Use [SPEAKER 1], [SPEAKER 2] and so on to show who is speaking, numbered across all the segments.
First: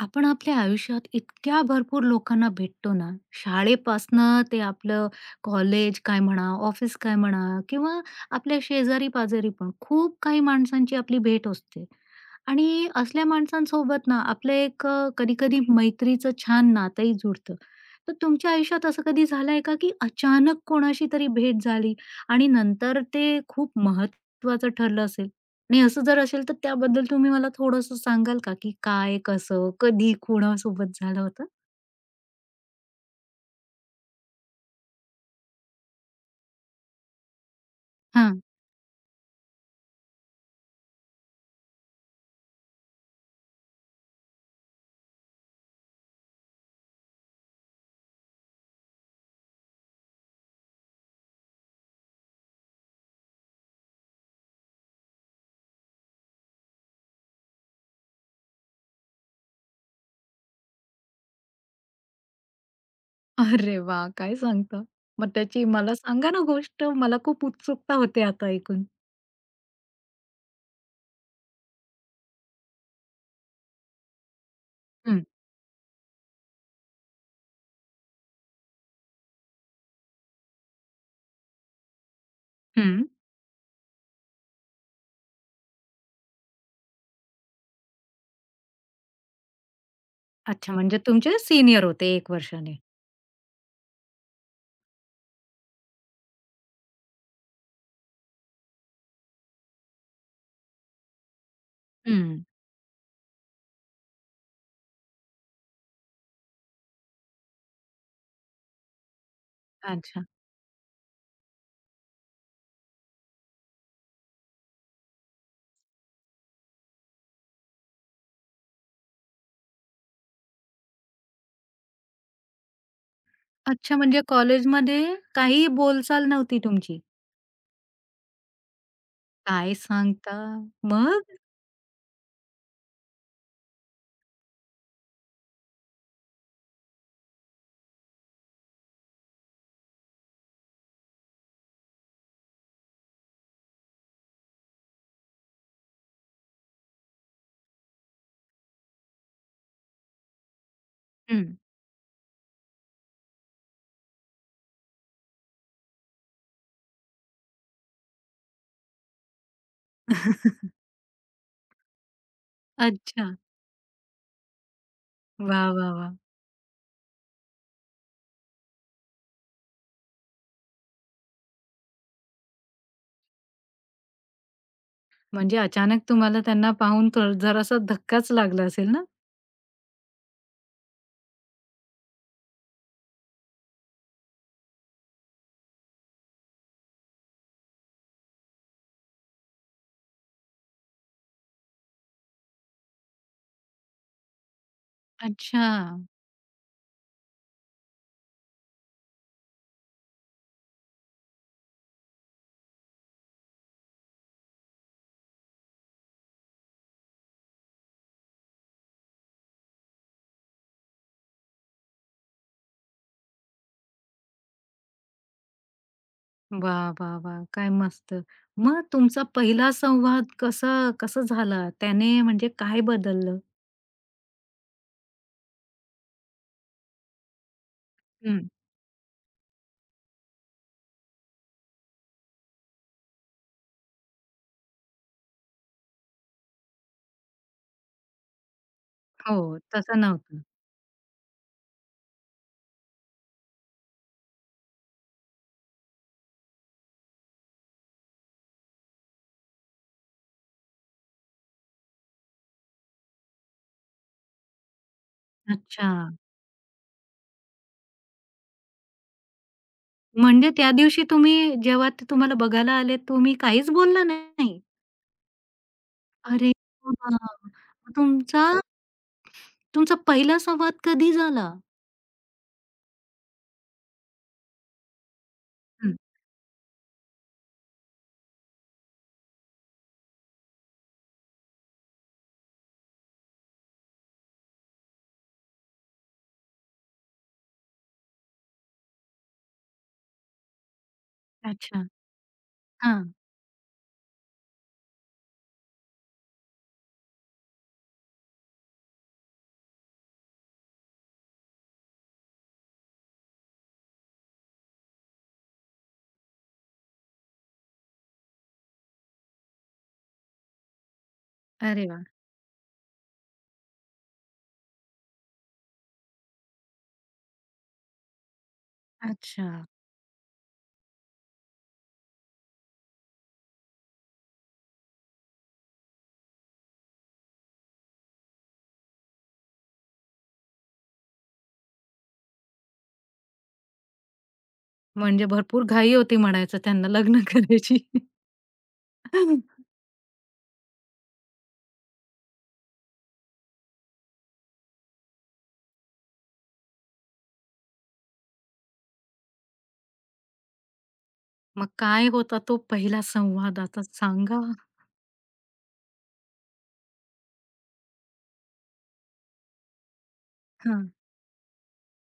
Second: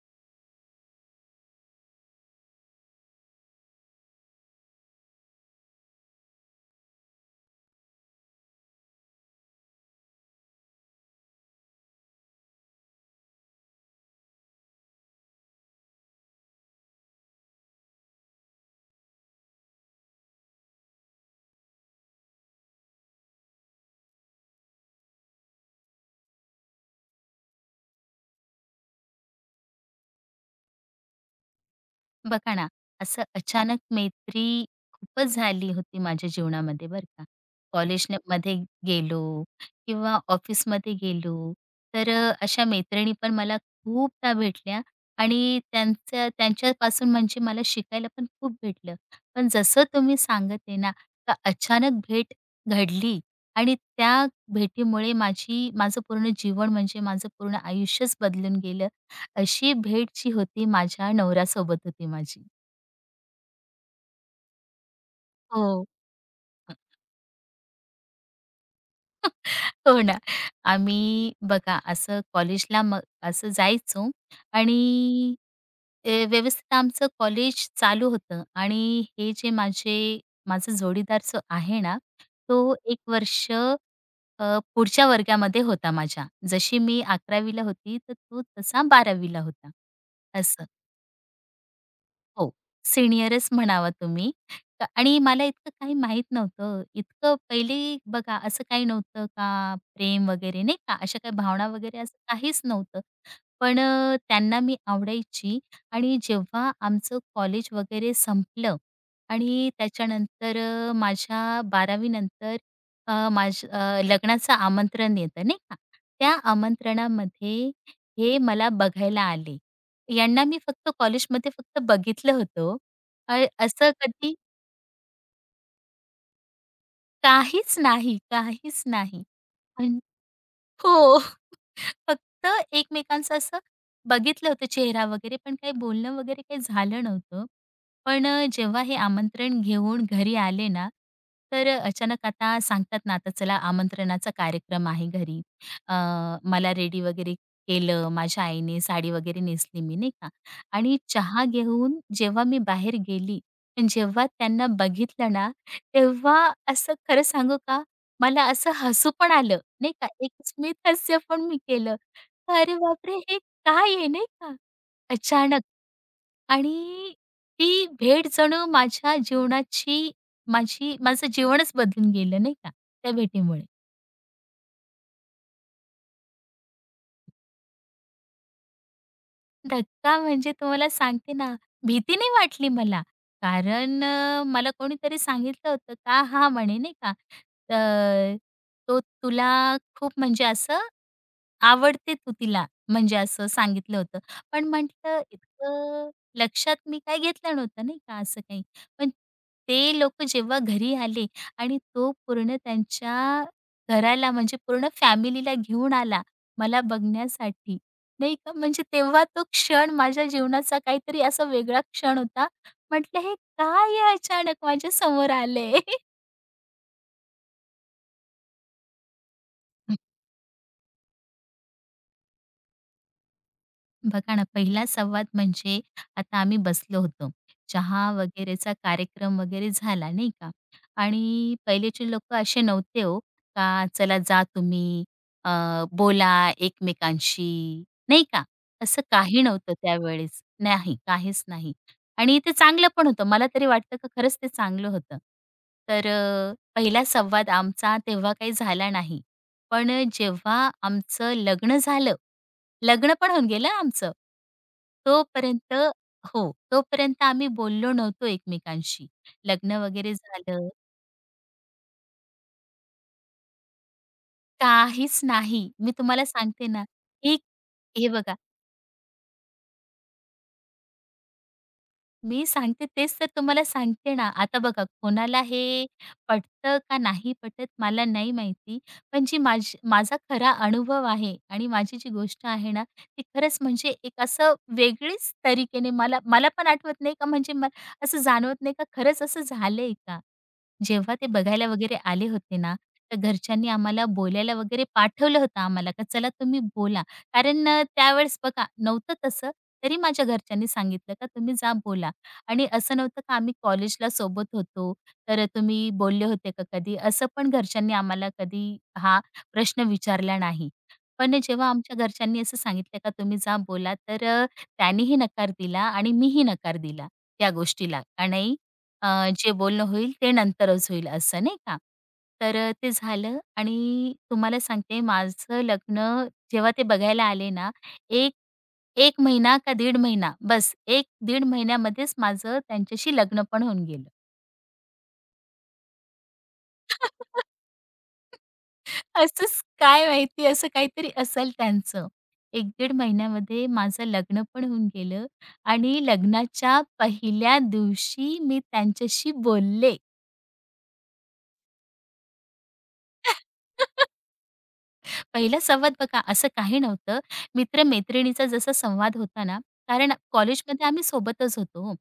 [SPEAKER 1] आपण आपल्या आयुष्यात इतक्या भरपूर लोकांना भेटतो ना, शाळेपासनं ते आपलं कॉलेज काय म्हणा, ऑफिस काय म्हणा किंवा आपल्या शेजारी-पाजारी पण खूप काही माणसांची आपली भेट असते आणि असल्या माणसांसोबत ना आपलं एक कधी-कधी मैत्रीचं छान नातंही जुडतं. तर तुमच्या आयुष्यात असं कधी झालंय का, की अचानक कोणाशी तरी भेट झाली आणि नंतर ते खूप महत्त्वाचं ठरलं असेल? नाही असं जर असेल तर त्याबद्दल तुम्ही मला थोडंसं सांगाल का, की काय, कसं, कधी, कोणासोबत झालं होतं?
[SPEAKER 2] बघा ना, असं अचानक मैत्री खूपच झाली होती माझ्या जीवनामध्ये बरं का. कॉलेजने
[SPEAKER 1] हां.
[SPEAKER 2] मध्ये गेलो किंवा ऑफिसमध्ये गेलो, तर अशा मैत्रिणी पण मला खूपदा भेटल्या आणि त्यांचं त्यांच्यापासून म्हणजे मला शिकायला पण खूप भेटलं. पण जसं तुम्ही सांगत आहे ना, का अचानक भेट घडली आणि त्या भेटीमुळे माझं पूर्ण जीवन म्हणजे माझं पूर्ण आयुष्यच बदलून गेलं अशी भेट जी होती माझ्या नवऱ्यासोबत होती माझी.
[SPEAKER 1] अरे वाह! काय सांगता? मग त्याची
[SPEAKER 2] हो.
[SPEAKER 1] मला सांगा ना गोष्ट. मला खूप उत्सुकता होते आता ऐकून.
[SPEAKER 2] हो ना. आम्ही बघा असं कॉलेजला मग असं जायचो
[SPEAKER 1] हं,
[SPEAKER 2] आणि ते व्यवस्थित आमचं कॉलेज चालू होतं आणि हे जे माझे माझा जोडीदार जो आहे ना, तो एक
[SPEAKER 1] हं.
[SPEAKER 2] वर्ष अ, पुढच्या वर्गामध्ये होता माझ्या. जशी मी 11वी होती, तर तो तसा 12वी होता, असं.
[SPEAKER 1] अच्छा, म्हणजे तुमचे सीनियर होते एक
[SPEAKER 2] हो,
[SPEAKER 1] वर्षाने.
[SPEAKER 2] सीनियरच म्हणावा तुम्ही. आणि मला इतकं काही माहीत नव्हतं. इतकं पहिले बघा असं काही नव्हतं का प्रेम वगैरे नाही का, अशा काही भावना वगैरे असं
[SPEAKER 1] हं.
[SPEAKER 2] काहीच नव्हतं. पण त्यांना मी आवडायची आणि जेव्हा आमचं कॉलेज वगैरे संपलं आणि
[SPEAKER 1] अच्छा.
[SPEAKER 2] त्याच्यानंतर माझ्या 12वी नंतर माझं लग्नाचं आमंत्रण येतं नाही का. त्या आमंत्रणामध्ये हे मला बघायला आले. यांना मी फक्त कॉलेजमध्ये फक्त बघितलं होतं ओ. असं
[SPEAKER 1] अच्छा, म्हणजे
[SPEAKER 2] कधी
[SPEAKER 1] कॉलेजमध्ये काहीही बोलचाल नव्हती तुमची?
[SPEAKER 2] काहीच नाही, काहीच नाही.
[SPEAKER 1] काय
[SPEAKER 2] पण
[SPEAKER 1] सांगता?
[SPEAKER 2] हो.
[SPEAKER 1] मग?
[SPEAKER 2] फक्त एकमेकांचं असं बघितलं होतं चेहरा वगैरे, पण काही बोलणं वगैरे काही झालं नव्हतं. पण जेव्हा हे आमंत्रण घेऊन घरी आले ना, तर अचानक आता सांगतात ना, आता चला आमंत्रणाचा कार्यक्रम आहे घरी. अ, मला रेडी वगैरे केलं, माझ्या आईने साडी वगैरे नेसली मी, नाही का. आणि चहा
[SPEAKER 1] हं.
[SPEAKER 2] घेऊन जेव्हा मी बाहेर गेली, पण जेव्हा त्यांना बघितलं ना, तेव्हा असं खरं सांगू का, मला असं हसू पण आलं, नाही का. एक स्मित हास्य पण मी केलं. अरे बापरे!
[SPEAKER 1] अच्छा.
[SPEAKER 2] हे काय आहे नाही का? अचानक
[SPEAKER 1] वाह, वाह, वाह!
[SPEAKER 2] आणि ती भेट जणू माझ्या जीवनाची माझं जीवनच बदलून गेलं नाही का त्या भेटीमुळे.
[SPEAKER 1] म्हणजे अचानक तुम्हाला त्यांना पाहून थोडं जरासा धक्काच लागला असेल ना?
[SPEAKER 2] धक्का म्हणजे तुम्हाला सांगते ना, भीती नाही वाटली मला. कारण मला कोणीतरी सांगितलं होतं का हा म्हणे नाही का, "तर तो तुला खूप म्हणजे असं आवडते तू तिला." म्हणजे असं सांगितलं होतं. पण म्हटलं
[SPEAKER 1] अच्छा.
[SPEAKER 2] इतकं लक्षात मी काय घेतलं नव्हतं नाही का असं काही. पण ते लोकं जेव्हा घरी आले आणि तो पूर्ण त्यांच्या घराला म्हणजे पूर्ण फॅमिलीला घेऊन आला मला बघण्यासाठी. नाही का, म्हणजे तेव्हा तो क्षण माझ्या जीवनाचा काहीतरी असा वेगळा क्षण होता. म्हटलं हे काय आहे अचानक माझ्या समोर आलंय?
[SPEAKER 1] वाह, वाह, वाह! काय मस्त. मग तुमचा पहिला संवाद कसा कसा झाला? त्याने म्हणजे काय बदललं?
[SPEAKER 2] बघा ना, पहिला संवाद म्हणजे आता आम्ही बसलो होतो. चहा
[SPEAKER 1] हं.
[SPEAKER 2] वगैरेचा कार्यक्रम वगैरे झाला नाही का आणि पहिलेचे लोकं असे नव्हते हो, का चला जा तुम्ही अ, बोला एकमेकांशी, नाही का? असं
[SPEAKER 1] हो.
[SPEAKER 2] काही नव्हतं
[SPEAKER 1] तसं
[SPEAKER 2] त्यावेळेस.
[SPEAKER 1] नव्हतं.
[SPEAKER 2] नाही, काहीच नाही आणि ते चांगलं पण होतं. मला तरी वाटतं का खरंच ते चांगलं होतं. तर पहिला संवाद आमचा तेव्हा काही झाला नाही. पण जेव्हा आमचं लग्न झालं लग्न पण होऊन गेलं आमचं. तोपर्यंत
[SPEAKER 1] अच्छा.
[SPEAKER 2] हो, तोपर्यंत आम्ही बोललो नव्हतो एकमेकांशी. लग्न वगैरे
[SPEAKER 1] म्हणजे
[SPEAKER 2] झालं,
[SPEAKER 1] त्या दिवशी तुम्ही जेव्हा ते तुम्हाला बघायला आले, तुम्ही काहीच बोलला नाही?
[SPEAKER 2] काहीच नाही. मी तुम्हाला
[SPEAKER 1] अरे
[SPEAKER 2] सांगते ना,
[SPEAKER 1] वाह!
[SPEAKER 2] ही
[SPEAKER 1] मग
[SPEAKER 2] हे बघा
[SPEAKER 1] तुमचा तुमचा पहिला संवाद कधी झाला?
[SPEAKER 2] मी सांगते तेच तर तुम्हाला सांगते ना. आता बघा कोणाला हे
[SPEAKER 1] हं.
[SPEAKER 2] पटतं का नाही पटत मला नाही माहिती. पण जी माझा खरा अनुभव आहे आणि माझी जी गोष्ट आहे ना, ती खरंच म्हणजे एक असं वेगळीच तरीकेने मला मला पण आठवत नाही का म्हणजे म असं जाणवत नाही का खरंच असं झालंय का? जेव्हा ते बघायला
[SPEAKER 1] अच्छा.
[SPEAKER 2] वगैरे आले होते ना,
[SPEAKER 1] हां.
[SPEAKER 2] तर घरच्यांनी आम्हाला बोलायला वगैरे पाठवलं होतं आम्हाला, का चला तुम्ही बोला. कारण त्यावेळेस बघा नव्हतं तसं, तरी माझ्या घरच्यांनी सांगितलं का तुम्ही जा बोला. आणि असं नव्हतं का आम्ही कॉलेजला सोबत होतो, तर तुम्ही बोलले होते का कधी? असं पण घरच्यांनी आम्हाला कधी हा प्रश्न विचारला नाही. पण जेव्हा
[SPEAKER 1] अरे
[SPEAKER 2] आमच्या
[SPEAKER 1] वाह!
[SPEAKER 2] घरच्यांनी असं सांगितलं का तुम्ही जा बोला, तर त्यांनीही नकार दिला आणि मीही नकार दिला त्या गोष्टीला. आणि
[SPEAKER 1] अच्छा.
[SPEAKER 2] जे बोलणं होईल ते नंतरच होईल असं नाही का. तर ते झालं आणि तुम्हाला सांगते माझं लग्न जेव्हा ते बघायला आले ना, एक 1 महिना का दीड महिना बस एक दीड महिन्यामध्येच माझं त्यांच्याशी लग्न पण होऊन गेलं.
[SPEAKER 1] म्हणजे भरपूर घाई होती म्हणायचं त्यांना लग्न करायची.
[SPEAKER 2] असंच काय माहिती असं काहीतरी असेल त्यांचं. 1-दीड महिन्यामध्ये माझं लग्न पण होऊन गेलं आणि लग्नाच्या पहिल्या दिवशी मी त्यांच्याशी बोलले.
[SPEAKER 1] मग काय होता तो पहिला संवाद आता सांगा?
[SPEAKER 2] पहिला संवाद बघा असं काही नव्हतं. मित्र-मैत्रिणीचा जसा संवाद होता ना, कारण कॉलेजमध्ये
[SPEAKER 1] हां.
[SPEAKER 2] आम्ही सोबतच होतो हो.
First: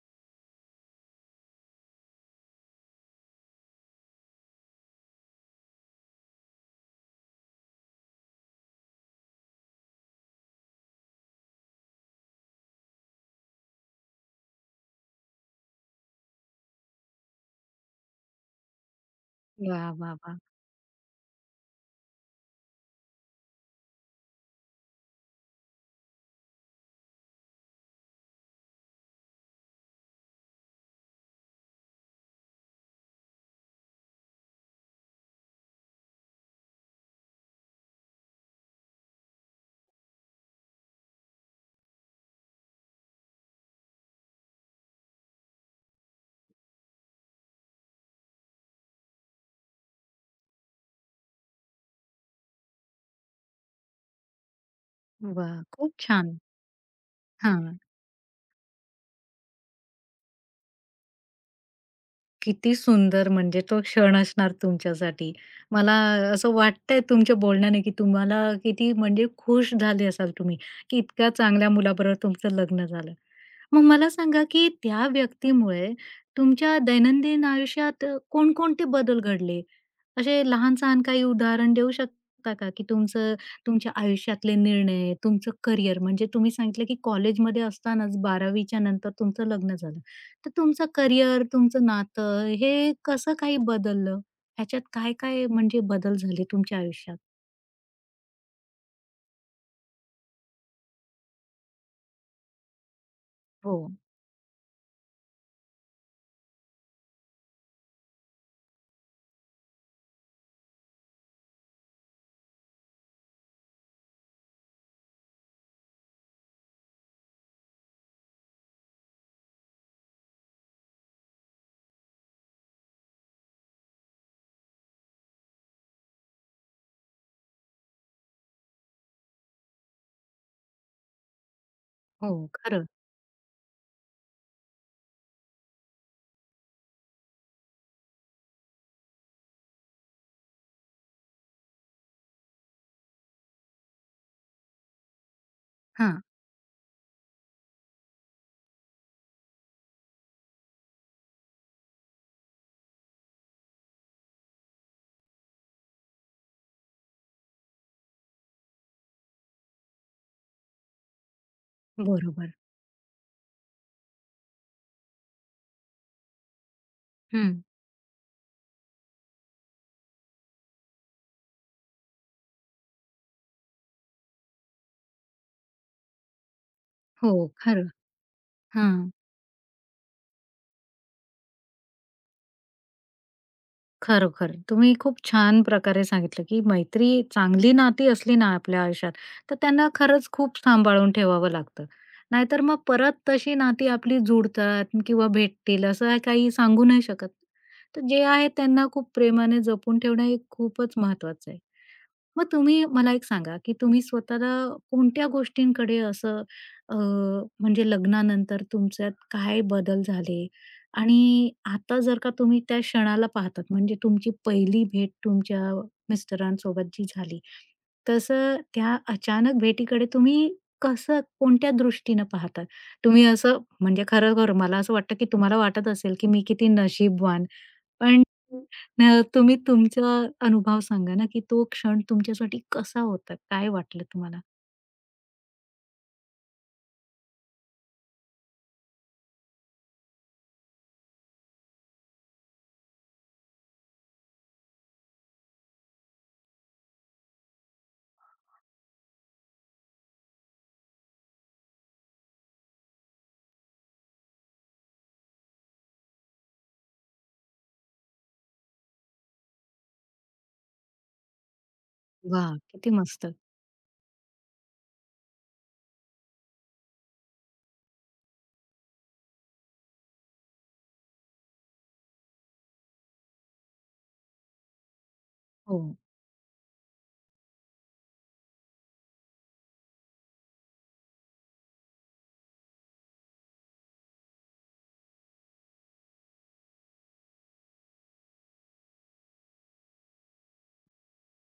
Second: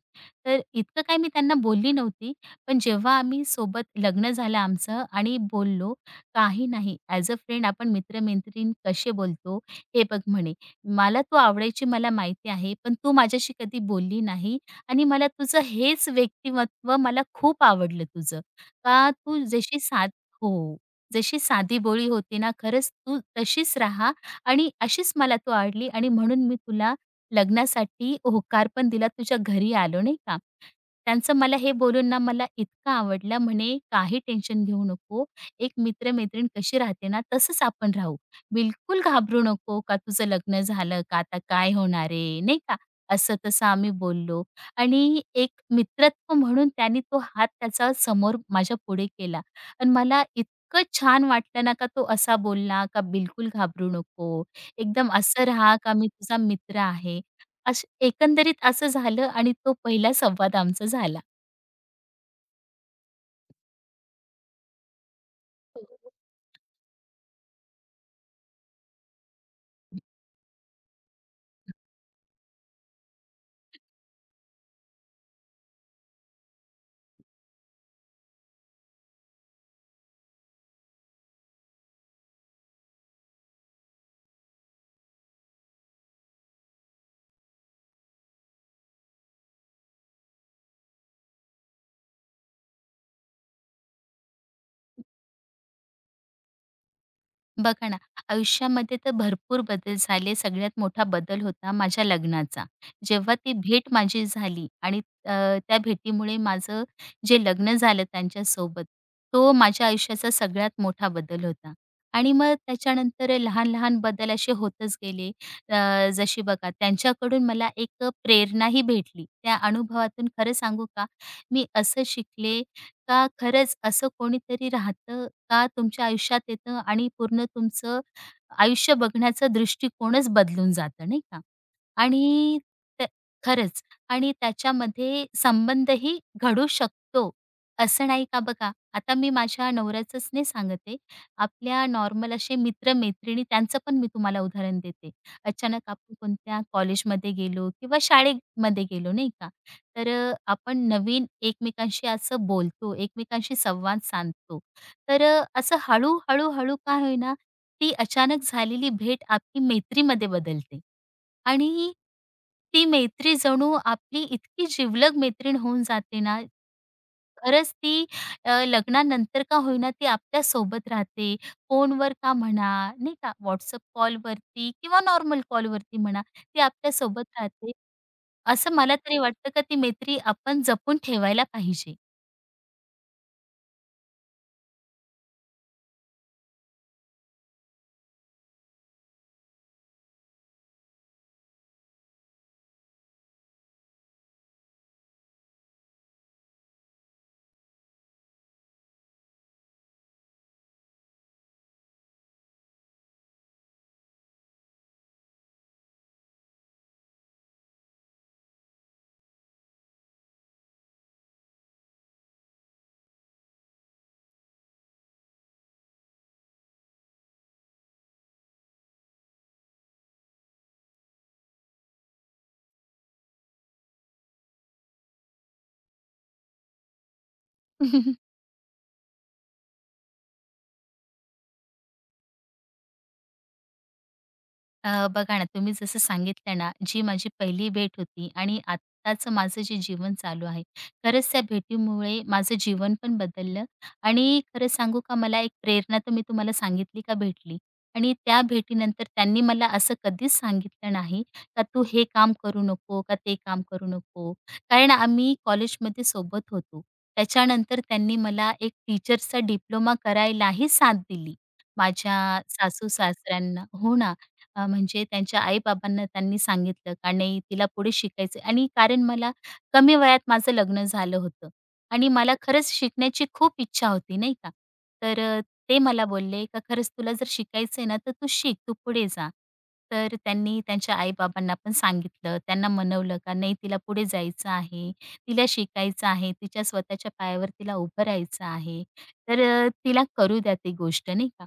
[SPEAKER 2] तर इतकं काय मी त्यांना बोलली नव्हती. पण जेव्हा आम्ही सोबत लग्न झालं आमचं आणि बोललो, काही नाही. ॲज अ फ्रेंड आपण मित्र कसे बोलतो, हे बघ म्हणे, "मला तू आवडायची मला माहिती आहे, पण तू माझ्याशी कधी बोलली नाही आणि मला तुझं हेच व्यक्तिमत्व मला खूप आवडलं तुझं. का तू
[SPEAKER 1] वा
[SPEAKER 2] जशी साध"
[SPEAKER 1] वा वा
[SPEAKER 2] हो. जशी साधी साधीभोळी होती ना, खरंच तू तशीच राहा आणि अशीच मला तू आवडली आणि म्हणून मी तुला लग्नासाठी होकार पण दिला. तुझ्या घरी आलो, नाही का? त्यांचं मला हे बोलून ना मला इतका आवडला. म्हणे, "काही टेन्शन घेऊ नको. एक मित्र कशी राहते ना, तसंच आपण राहू. बिलकुल घाबरू नको का तुझं लग्न झालं का आता काय होणार आहे?" नाही का? असं-तसं आम्ही बोललो आणि एक मित्रत्व म्हणून त्याने तो हात त्याचा समोर माझ्या पुढे केला आणि मला इतकं छान वाटलं ना, का तो असा बोलला, का बिलकुल घाबरू नको. एकदम असं
[SPEAKER 1] वाह!
[SPEAKER 2] राहा, का
[SPEAKER 1] खूप
[SPEAKER 2] मी तुझा
[SPEAKER 1] छान.
[SPEAKER 2] मित्र आहे.
[SPEAKER 1] हां.
[SPEAKER 2] असं एकंदरीत असं झालं आणि तो पहिला संवाद आमचा झाला.
[SPEAKER 1] किती सुंदर म्हणजे तो क्षण असणार तुमच्यासाठी. मला
[SPEAKER 2] हो.
[SPEAKER 1] असं वाटतंय तुमच्या बोलण्याने, की तुम्हाला किती म्हणजे खुश झाले असाल तुम्ही, की इतक्या चांगल्या मुलाबरोबर तुमचं लग्न झालं. मग मला सांगा, की त्या व्यक्तीमुळे तुमच्या दैनंदिन आयुष्यात कोणकोणते बदल घडले? असे लहान-सहान काही उदाहरण देऊ शकता का, की तुमचं तुमच्या आयुष्यातले निर्णय, तुमचं करियर म्हणजे तुम्ही सांगितलं, की कॉलेजमध्ये असतानाच 12वीच्या नंतर तुमचं लग्न झालं. तर तुमचं करिअर, तुमचं नातं हे कसं काही बदललं? ह्याच्यात काय-काय म्हणजे बदल झाले तुमच्या आयुष्यात?
[SPEAKER 2] बघा ना, आयुष्यामध्ये तर भरपूर बदल झाले. सगळ्यात मोठा बदल होता माझ्या लग्नाचा. जेव्हा ती
[SPEAKER 1] हो,
[SPEAKER 2] भेट माझी झाली आणि अ, त्या भेटीमुळे माझं जे लग्न झालं त्यांच्यासोबत, तो माझ्या आयुष्याचा सगळ्यात मोठा बदल होता. आणि मग त्याच्यानंतर लहान-लहान बदल असे होतच गेले. जशी बघा त्यांच्याकडून मला एक प्रेरणाही भेटली. त्या अनुभवातून खरं सांगू का, मी असं शिकले का खरंच असं कोणीतरी राहतं का तुमच्या आयुष्यात येतं आणि पूर्ण तुमचं आयुष्य बघण्याचा दृष्टिकोनच बदलून जातं नाही का?
[SPEAKER 1] हो.
[SPEAKER 2] आणि
[SPEAKER 1] खरं.
[SPEAKER 2] त्या खरंच आणि त्याच्यामध्ये संबंधही घडू शकतो, असं नाही का बघा. आता मी माझ्या नवऱ्याचंच नाही सांगते, आहे. आपल्या नॉर्मल असे मित्र त्यांचं पण मी तुम्हाला उदाहरण देते. अचानक आपण
[SPEAKER 1] हां,
[SPEAKER 2] कोणत्या कॉलेजमध्ये गेलो किंवा शाळेमध्ये गेलो नाही का? तर आपण नवीन एकमेकांशी असं बोलतो, एकमेकांशी संवाद साधतो. तर असं हळू-हळू का होईना, ती अचानक झालेली भेट आपली मैत्रीमध्ये बदलते आणि
[SPEAKER 1] बरोबर.
[SPEAKER 2] ती मैत्री जणू आपली इतकी जिवलग मैत्रीण होऊन जाते ना,
[SPEAKER 1] हं.
[SPEAKER 2] खरंच ती लग्नानंतर का होईना ती आपल्यासोबत राहते. फोनवर का म्हणा, नाही का, WhatsApp कॉलवरती किंवा नॉर्मल कॉलवरती म्हणा, ती आपल्यासोबत
[SPEAKER 1] हो,
[SPEAKER 2] राहते.
[SPEAKER 1] खरं.
[SPEAKER 2] असं
[SPEAKER 1] हा,
[SPEAKER 2] मला तरी वाटतं का ती मैत्री आपण जपून ठेवायला पाहिजे.
[SPEAKER 1] खरोखर. तुम्ही खूप छान प्रकारे सांगितलं, की मैत्री चांगली नाती असली ना आपल्या आयुष्यात, तर त्यांना खरंच खूप सांभाळून ठेवावं लागतं. नाहीतर मग परत तशी नाती आपली जुडतात किंवा भेटतील असं काही सांगू नाही शकत. तर जे आहे त्यांना खूप प्रेमाने जपून ठेवणं हे खूपच महत्वाचं आहे. मग तुम्ही मला एक सांगा, की तुम्ही स्वतःला कोणत्या गोष्टींकडे असं अ, म्हणजे लग्नानंतर तुमच्यात काय बदल झाले? आणि आता जर का तुम्ही त्या क्षणाला पाहतात, म्हणजे तुमची पहिली भेट तुमच्या मिस्टरांसोबत जी झाली, तसं त्या अचानक भेटीकडे तुम्ही कसं कोणत्या दृष्टीनं पाहतात? तुम्ही असं म्हणजे खरोखर मला असं वाटतं, की तुम्हाला वाटत असेल, की मी किती नशीबवान पण तुम्ही तुमचा अनुभव सांगा ना, की तो क्षण तुमच्यासाठी कसा होता? काय वाटलं तुम्हाला?
[SPEAKER 2] बघा ना, तुम्ही जसं सांगितलं ना, जी माझी पहिली भेट होती आणि आत्ताचं माझं जे जीवन चालू आहे, खरंच त्या भेटीमुळे माझं जीवन पण बदललं आणि खरं सांगू का, मला एक प्रेरणा तर मी तुम्हाला सांगितली का भेटली आणि त्या भेटीनंतर त्यांनी मला असं कधीच सांगितलं नाही का, "तू हे काम करू नको, का ते काम करू नको." कारण आम्ही कॉलेजमध्ये सोबत होतो. त्याच्यानंतर त्यांनी मला एक टीचरचा डिप्लोमा करायलाही साथ दिली. माझ्या
[SPEAKER 1] वाह! किती मस्त.
[SPEAKER 2] सासू-सासऱ्यांना हो ना, म्हणजे त्यांच्या आई-बाबांना त्यांनी सांगितलं का नाही तिला पुढे शिकायचं आणि कारण मला कमी वयात माझं लग्न झालं होतं आणि मला खरंच शिकण्याची खूप इच्छा होती नाही का. तर ते
[SPEAKER 1] हो.
[SPEAKER 2] मला बोलले का खरंच तुला जर शिकायचं आहे ना तर तू शिक, तू पुढे जा. तर त्यांनी त्यांच्या आई पण सांगितलं, त्यांना मनवलं का नाही तिला पुढे जायचं आहे, तिला शिकायचं आहे, तिच्या स्वतःच्या पायावर तिला उभं राहायचं आहे. तर तिला करू द्या ती गोष्ट नाही का.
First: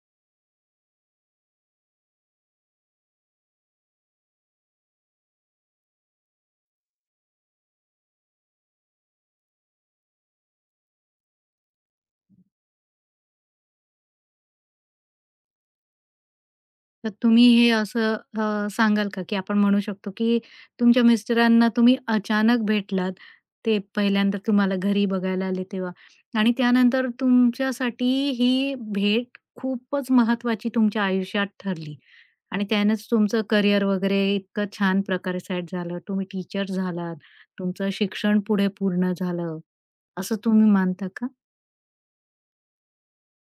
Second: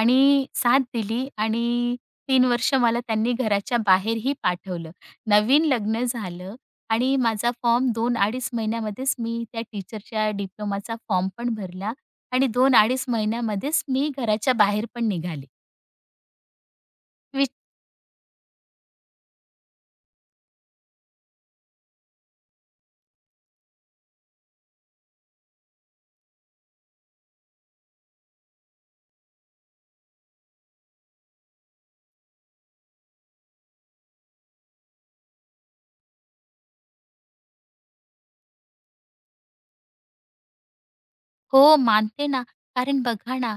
[SPEAKER 2] आणि साथ दिली आणि 3 वर्ष मला त्यांनी घराच्या बाहेरही पाठवलं. नवीन लग्न झालं आणि माझा फॉर्म 2 अडीच महिन्यामध्येच मी त्या टीचरच्या डिप्लोमाचा फॉर्म पण भरला आणि 2 अडीच महिन्यामध्येच मी घराच्या बाहेर पण निघाले.
[SPEAKER 1] तर तुम्ही हे असं सांगाल का, की आपण म्हणू शकतो, की तुमच्या मिस्टरांना तुम्ही अचानक भेटलात. ते पहिल्यांदा तुम्हाला घरी बघायला आले तेव्हा आणि त्यानंतर तुमच्यासाठी ही भेट खूपच महत्त्वाची तुमच्या आयुष्यात ठरली आणि त्यानेच तुमचं करिअर वगैरे इतकं छान प्रकारे सेट झालं. तुम्ही टीचर झालात. तुमचं शिक्षण पुढे पूर्ण झालं. असं तुम्ही मानता का?
[SPEAKER 2] हो, मानते ना. कारण बघा ना,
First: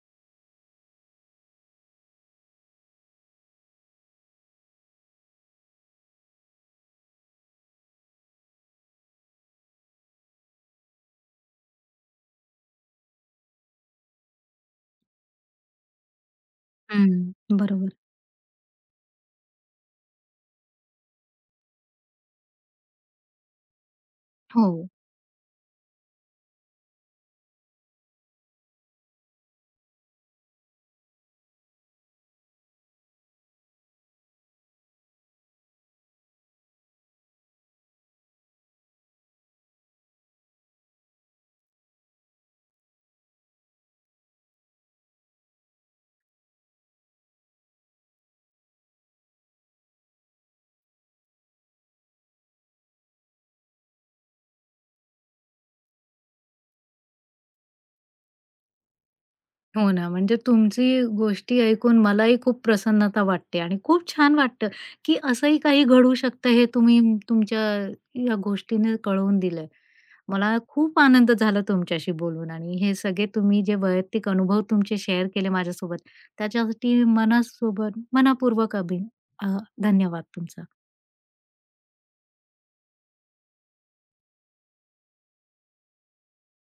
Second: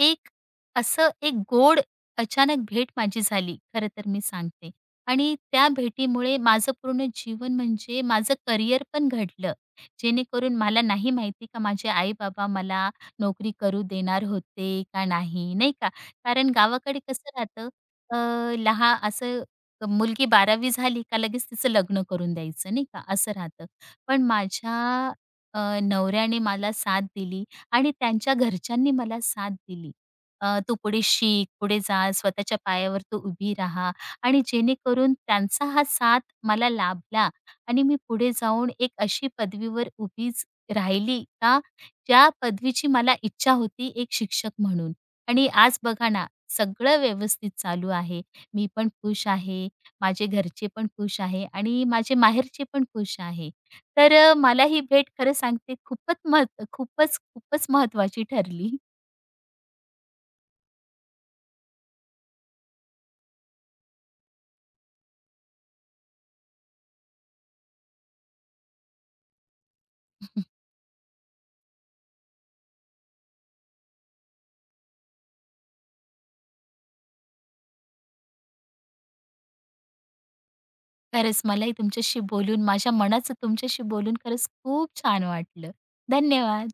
[SPEAKER 2] एक एक गोड अचानक भेट माझी झाली, खरं तर मी सांगते. आणि त्या भेटीमुळे माझं पूर्ण जीवन म्हणजे माझं करिअर पण घडलं. जेणेकरून मला नाही माहिती का माझे आई-बाबा मला नोकरी करू देणार होते का नाही, नाही का. कारण गावाकडे
[SPEAKER 1] हं,
[SPEAKER 2] कसं राहतं
[SPEAKER 1] बरोबर.
[SPEAKER 2] अ, लहान असं मुलगी 12वी झाली का लगेच तिचं लग्न करून द्यायचं, नाही का, असं राहतं. पण
[SPEAKER 1] हो.
[SPEAKER 2] माझ्या नवऱ्याने मला साथ दिली आणि त्यांच्या घरच्यांनी मला साथ दिली. "तू पुढे शिक, पुढे जा, स्वतःच्या पायावर तू उभी राहा" आणि जेणेकरून त्यांचा हा साथ मला लाभला आणि मी पुढे जाऊन एक अशी पदवीवर उभीच राहिली का ज्या पदवीची मला इच्छा होती एक शिक्षक म्हणून. आणि आज बघा ना, सगळं व्यवस्थित चालू आहे. मी पण खुश आहे, माझे घरचे पण खुश आहे आणि माझे माहेरचे पण खुश आहे. तर मला ही भेट खरं सांगते खूपच महत्व खूपच, खूपच महत्त्वाची ठरली.
[SPEAKER 1] हो ना, म्हणजे तुमची गोष्टी ऐकून मलाही खूप प्रसन्नता वाटते आणि खूप छान वाटतं, की असंही काही घडू शकतं हे तुमच्या या गोष्टीने कळवून दिलं. मला खूप आनंद झाला तुमच्याशी बोलून आणि हे सगळे तुम्ही जे वैयक्तिक अनुभव तुमचे शेअर केले माझ्यासोबत त्याच्यासाठी मनासोबत मनःपूर्वक अ, धन्यवाद तुमचा.
[SPEAKER 2] खरंच मलाही तुमच्याशी बोलून, माझ्या मनाचं तुमच्याशी बोलून खरंच खूप छान वाटलं. धन्यवाद.